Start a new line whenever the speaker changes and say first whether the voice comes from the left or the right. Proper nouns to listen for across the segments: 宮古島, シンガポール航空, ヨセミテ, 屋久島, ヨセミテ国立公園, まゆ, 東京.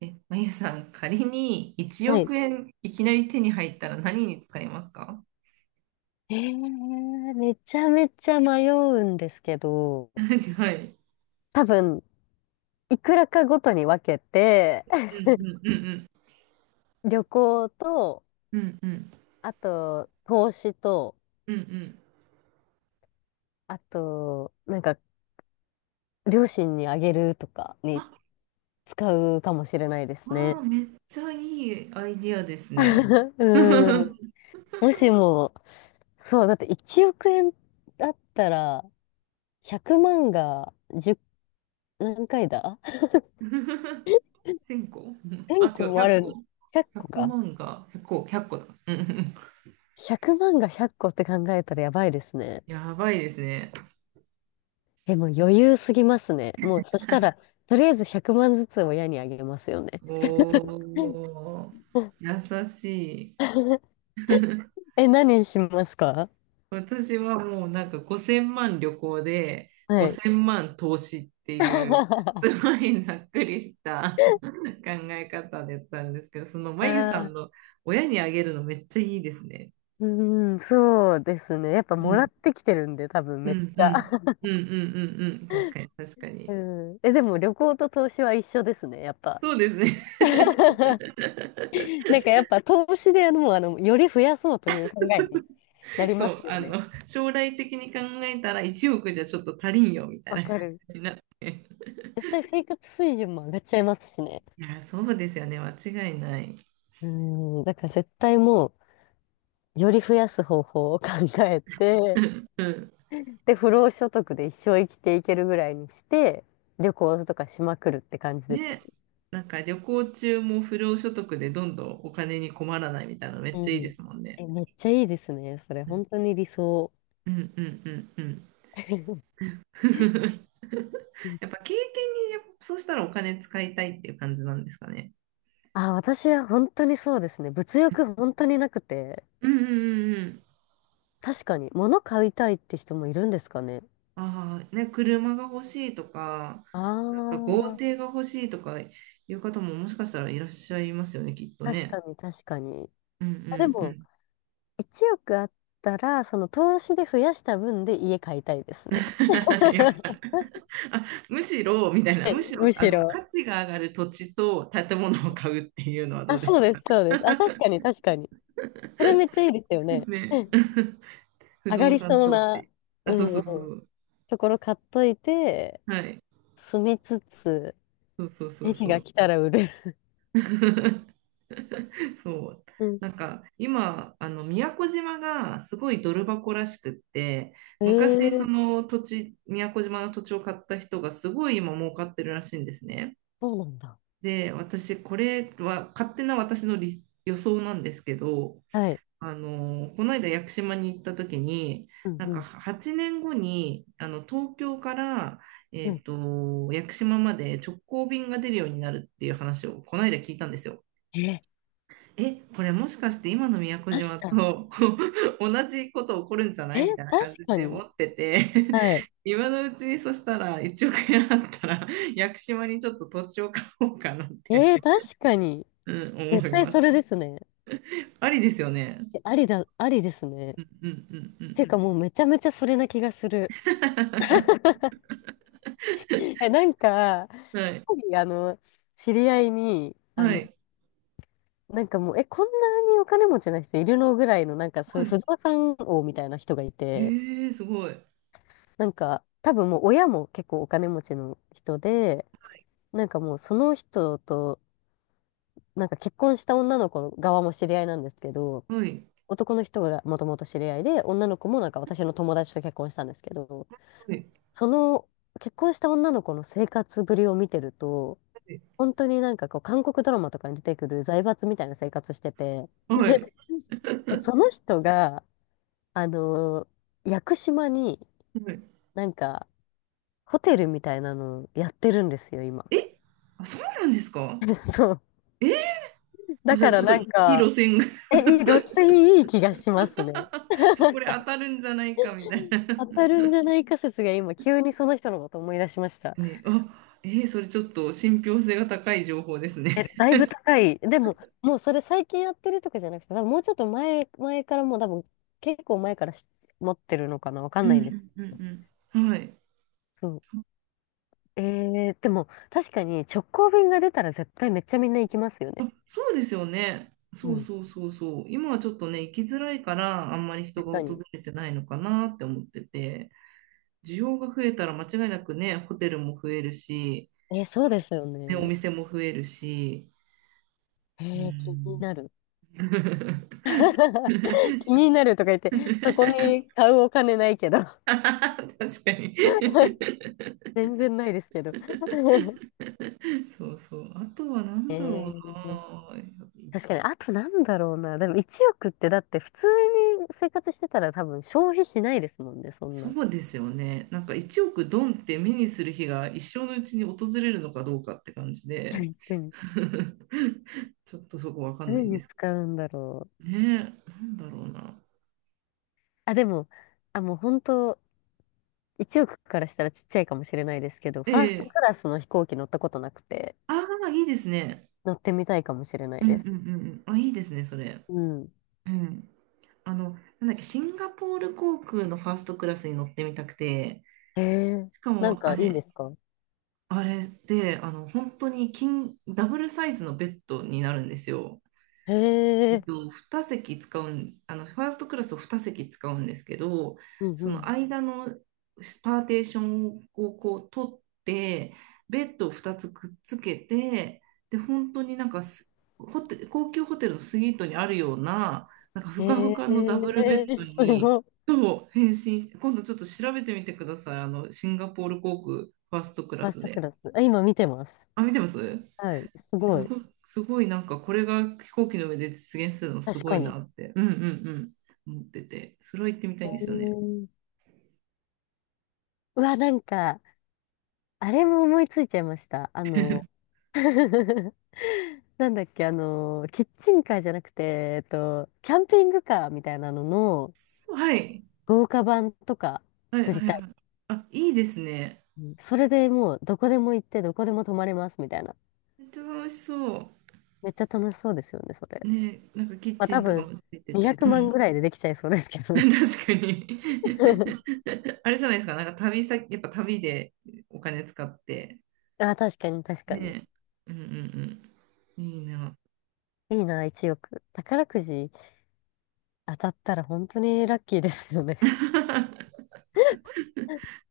right: え、まゆさん、仮に1
left: はい。
right: 億円いきなり手に入ったら何に使いますか？
left: めちゃめちゃ迷うんですけど、
right: はい。
left: 多分、いくらかごとに分けて、
right: う んうんうん
left: 旅行と、
right: うんうんうん
left: あと、投資と、
right: うんうん。
left: あと、なんか、両親にあげるとか
right: あ、
left: に使うかもしれないで
right: あ
left: すね。
right: ー、めっちゃいいアイディアですね。
left: うん。もしも、そう、だって1億円だったら、100万が1、何回だ、
right: 1000個。
left: 1
right: あ、違
left: 個
right: う、
left: も
right: 100
left: ある、
right: 個。
left: 100個
right: 100
left: か。
right: 万が100個、1個だ。うんうんうん。
left: 100万が100個っこって考えたらやばいですね。
right: やばいですね。
left: え、もう余裕すぎますね。もうそしたら、とりあえず100万ずつ親にあげますよね。
right: おー、優しい。
left: え、何しますか？
right: 私はもうなんか5000万旅行で
left: はい。
right: 5000万投資っていうす ごいざっくりした 考え方だったんですけど、そのま
left: あ
right: ゆさん
left: あ、
right: の親にあげるのめっちゃいいですね。
left: うん、そうですね。やっぱ
right: う
left: もら
right: ん、
left: ってきてるんで、多分
right: う
left: めっち
right: ん、う
left: ゃ。
right: ん、うん、うん、うん、うん、確かに、確かに。
left: うん。え、でも旅行と投資は一緒ですね、やっぱ。
right: そうですね。
left: なんかやっぱ投資でもうより増やそうという考えになり
right: そ
left: ます
right: う、
left: よ
right: あ
left: ね。
right: の、将来的に考えたら1億じゃちょっと足りんよみたい
left: わ
right: な感
left: かる。
right: じになって。
left: 絶対生活水準も上がっちゃいますしね。
right: いや、そうですよね、間違いない。
left: うん、だから絶対もう、より増やす方法を考えて、
right: うん。
left: で、不労所得で一生生きていけるぐらいにして、旅行とかしまくるって感じですよ。
right: ね、なんか旅行中も不労所得でどんどんお金に困らないみたいなのめ
left: う
right: っちゃいいで
left: ん。
right: すもんね。
left: え、めっちゃいいですね。それ、
right: うん
left: 本当に理想。
right: うんうんうんうん。やっぱ経験にやっぱそうしたらお金使いたいっていう感じなんですかね。
left: あ、私は本当にそうですね。物欲本当になくて、
right: うんうんうんうん。
left: 確かに、物買いたいって人もいるんですかね。
right: ああ、ね、車が欲しいとか、なんか豪
left: あ
right: 邸が欲しいとかいう方ももしかしたらいらっしゃいますよね、きっと
left: あ、確
right: ね。
left: かに確かに。
right: うんう
left: あ、でも、
right: ん
left: 1億あったら、その投資で増やした分で家買いたいですね。
right: やっぱ あ、むしろ、みたいな、
left: はい、
right: むしろ、
left: む
right: あ
left: し
right: の、
left: ろ。
right: 価値が上がる土地と建物を買うっていうのはど
left: あ、
right: うで
left: そ
right: す
left: うで
right: か
left: す、そうです。あ、確かに、確かに。それめっちゃいいですよね。
right: ね。
left: うん。
right: 不
left: 上が
right: 動
left: り
right: 産
left: そう
right: 投
left: な、
right: 資。あ、
left: う
right: そう
left: ん
right: そ
left: う
right: う
left: ん、
right: そうそう。
left: ところ買っといて、
right: はい。
left: 住みつつ、
right: そうそうそう
left: 時期
right: そ
left: が
right: う。
left: 来たら売る。
right: そう。
left: うん。
right: なんか、今、あの、宮古島がすごいドル箱らしくって、昔、そ
left: ええ、
right: の土地、宮古島の土地を買った人がすごい今儲かってるらしいんですね。
left: そうなんだ。
right: で、私、これは勝手な私の理予想なんですけど、
left: はい。
right: あの、この間屋久島に行った時に、
left: うん
right: なん
left: う
right: か
left: ん。
right: 8年後に、あの、東京から、
left: はい。
right: 屋久島まで直行便が出るようになるっていう話をこの間聞いたんですよ。
left: え
right: え、これもしかして今の宮古
left: ー、
right: 島
left: 確かに。
right: と 同じこと起こるんじゃな
left: え
right: い
left: ー、
right: みたいな感
left: 確
right: じ
left: か
right: で思
left: に。
right: ってて
left: はい。
right: 今のうちにそしたら1億円あったら屋久島にちょっと土地を買おうかなっ
left: え
right: て、
left: ー、確かに。
right: うん、思
left: 絶
right: い
left: 対
right: ま
left: それ
right: す。
left: ですね。
right: ありですよね。
left: え、ありだ、ありですね。
right: うんうんうんう
left: てい
right: ん。
left: うかもうめちゃめちゃそれな気がする。え、なんか、
right: は
left: 一
right: い。
left: 人、知り合いに、
right: はい。
left: なんかもう、え、こんなにお金持ちな人いるのぐらいの、なんかそう
right: は
left: いう
right: い。
left: 不動産王みたいな人がいて、
right: ええ、すごい。
left: なんか、多分もう親も結構お金持ちの人で、なんかもうその人と、なんか結婚した女の子の側も知り合いなんですけど、
right: はい。
left: 男の人がもともと知り合いで、女の子もなんか私の友達と結婚したんですけど、
right: はい。
left: その結婚した女の子の生活ぶりを見てると、
right: はい。
left: 本当になんかこう、韓国ドラマとかに出てくる財閥みたいな生活してて、
right: はい。
left: その人が、あのー屋久島になんか、ホテルみたいなのやってるんですよ、今。
right: え、あ、そうなんですか？
left: そう。
right: え、あ、
left: だ
right: じゃ
left: か
right: あち
left: ら
right: ょっと
left: な
right: い
left: ん
right: い路
left: か、
right: 線が。
left: え、いい、露水、いい気がしますね。
right: これ当たるんじゃないかみたいな。
left: 当たるんじゃないか説が今、急にその人のこと思い出しました。
right: ね。あ、それちょっと信憑性が高い情報ですね。
left: え、だいぶ高い。でも、もうそれ最近やってるとかじゃなくて、多分もうちょっと前からもう多分、結構前からし持ってるのかな、わか
right: う
left: んないんです。
right: んうんうんうん。はい。
left: そう、えでも確かに直行便が出たら絶対めっちゃみんな行きますよね。
right: そうですよね。
left: う
right: そう
left: ん。
right: そうそうそう。今はちょっとね、行きづらいから、あんまり人
left: 確
right: が
left: か
right: 訪
left: に。
right: れてないのかなって思ってて、需要が増えたら間違いなくね、ホテルも増えるし、
left: えー、そう
right: あ
left: で
right: の
left: すよ
right: ね、お
left: ね。
right: 店も増えるし、う
left: えー、気に
right: ん。
left: なる。気に なるとか言って、そこに買うお金ないけど。
right: 確かに。
left: 全然ないですけど。
right: そうそう。あとは何
left: え
right: だろうな。
left: ー、確かに、
right: 一
left: あとなんだろうな。でも1億ってだって普通に生活してたら多分消費しないですもんね、そん
right: そ
left: な。
right: うですよね。なんか1億ドンって目にする日が一生のうちに訪れるのかどうかって感じ
left: は
right: で、
left: い。うん。
right: ちょっとそこわかんな
left: 何
right: いんで
left: に
right: すけ
left: 使うんだろう。
right: どね。なんだろうな。
left: あ、でも、あ、もう本当1億からしたらちっちゃいかもしれないですけど、ファーストク
right: ええ、
left: ラスの飛行機乗ったことなくて、
right: ああ、いいですね。
left: 乗ってみたいかもしれない
right: うんう
left: で
right: ん
left: す。
right: うんうん。あ、いいですね、それ。
left: うん。
right: うん。あの、なんだっけ、シンガポール航空のファーストクラスに乗ってみたくて、
left: へえ、
right: しか
left: なん
right: もあ
left: かいいんで
right: れ、
left: すか？
right: あれで、あの、本当に金、ダブルサイズのベッドになるんですよ。
left: へ
right: えっ
left: え、
right: と、2席使うん、あの、ファーストクラスを2席使うんですけど、
left: うんう
right: その
left: ん。
right: 間のパーテーションをこう取って、ベッドを2つくっつけて、で、本当になんかすホテ、高級ホテルのスイートにあるような、なんかふかふ
left: へ
right: かのダブルベッ
left: え、
right: ド
left: す
right: に、
left: ごい。フ
right: と変身、今度ちょっと調べてみてください。あの、シンガポール航空ファーストクラ
left: ァース
right: ス
left: トク
right: で。
left: ラス。あ、今見てます。
right: あ、見てます。
left: はい、す
right: す
left: ごい。
right: ごい、すごい、なんかこれが飛行機の上で実現するのす
left: 確
right: ご
left: か
right: い
left: に。へ
right: なって。うんうんうん。思ってて、それは行ってみたいんですよね。
left: え。うわ、なんか、あれも思いついちゃいました。なんだっけ、キッチンカーじゃなくて、キャンピングカーみたいなのの
right: はい。
left: 豪華版とか
right: はい
left: 作
right: は
left: り
right: い
left: たい。
right: はい。あ、いいですね。
left: うん。それでもうどこでも行ってどこでも泊まれますみたいな。
right: めっちゃ楽しそ
left: めっちゃ楽しそうですよね、それ。
right: う。ね、なんかキッ
left: まあ
right: チ
left: 多
right: ンとか
left: 分
right: もついて
left: 200
right: て。う
left: 万
right: ん。
left: ぐらいでできちゃいそうですけ どね。
right: 確かに。 あれじゃないですか、なんか旅先、やっぱ旅でお金使って。
left: あ、確かに確かに。
right: ね。うんうんうん。いいな。
left: いいな、1億。宝くじ当たったら本当にラッキーですよね。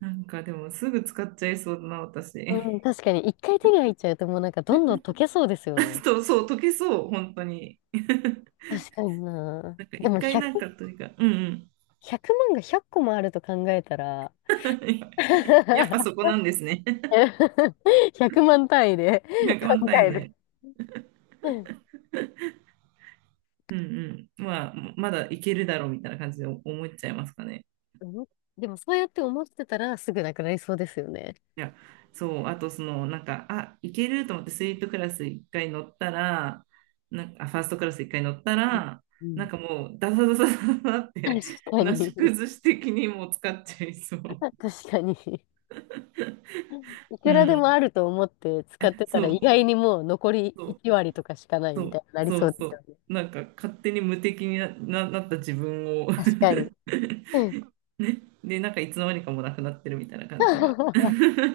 right: なんかでもすぐ使っちゃいそうだな、
left: うん、
right: 私。
left: 確かに一回手に入っちゃうともうなんかどんどん溶けそうですよ ね。
right: そう、そう、溶けそう、本当に。
left: 確かにな。
right: なんか
left: で
right: 一
left: も
right: 回なん
left: 100、
right: かというか、うんうん。
left: 100万が100個もあると考えたら
right: やっぱそこなんですね。
left: 100万 単位で
right: 100万
left: 考
right: 単位
left: える。
right: で。うんうん。まあ、まだいけるだろうみたいな感じで思っちゃいますかね。
left: 思っでもそうやって思ってたらすぐなくなりそうですよね。
right: いや、そう、あとその、なんか、あ、いけると思ってスイートクラス一回乗ったら、なんか、あ、ファーストクラス一回乗った
left: うん
right: ら、
left: う
right: なん
left: ん、
right: かもう、ダサダサダサダサっ
left: 確
right: て、
left: か
right: なし
left: に。
right: 崩し的にもう使っちゃいそう。
left: 確かに。い
right: う
left: くらでも
right: ん。
left: あると思って使
right: え
left: って
right: そ
left: たら意
right: う、
left: 外にもう残り
right: そう。
left: 1割とかしかない
right: そ
left: み
right: う、
left: たいになり
right: そ
left: そ
right: う
left: うで
right: そ
left: すよね。
right: う。なんか勝手に無敵になった自分を。
left: 確かに。うん。
right: ね。で、なんかいつの間にかもうなくなってるみたいな感じが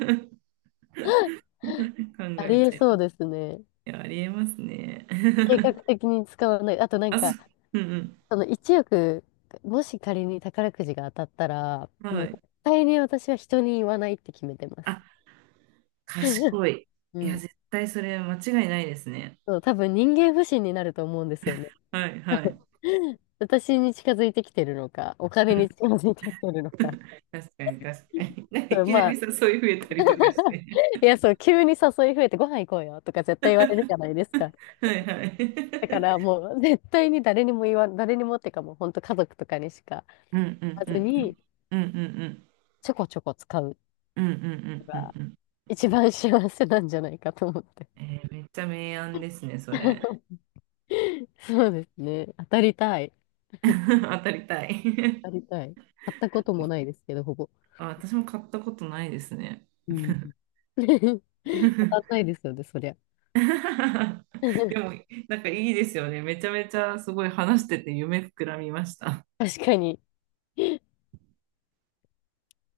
right: 考
left: あ
right: え
left: りえ
right: ちゃいます。
left: そう
right: い
left: ですね。
right: や、ありえますね。
left: 計画 的に使わない。あとなん
right: あ、そ
left: か、
right: う、うん
left: その1億、もし仮に宝くじが当たったら、
right: うん。は
left: もう
right: い。
left: 絶対に私は人に言わないって決めてます。
right: あ、賢い。
left: う
right: いや、
left: ん。
right: 絶対それ間違いないですね。
left: そう、多分人間不信になると思うんですよね。
right: はいはい。う
left: 私に近づいてきてるのか、お金
right: ん、
left: に近づいてきてるのか。
right: 確かに、確かに。なんか
left: そ
right: い
left: う、
right: きな
left: ま
right: り
left: あ、
right: さ、そういう増えたりとかし て。
left: いや、そう、急に誘い増えてご飯行こうよとか絶対言われるじゃないですか。
right: はいはい。
left: だか らもう 絶対に誰にもっていうかもう本当家族とかにしか言
right: うんうん
left: わ
right: う
left: ず
right: んうん。
left: に、
right: うんうんうん。
left: ちょこちょこ使う
right: うんうんうん
left: の
right: うん
left: が
right: うんうん。
left: 一番幸せなんじゃないかと思って。
right: めっちゃ明暗ですね、それ。
left: そうですね。当たりたい。
right: 当たりたい。
left: 当たりたい。買ったこともないですけど、ほぼ。
right: あ、私も買ったことないですね。
left: う ん。 当たんないですよね、そりゃ。
right: でも、なんかいいですよね。めちゃめちゃすごい話してて夢膨らみました。
left: 確かに。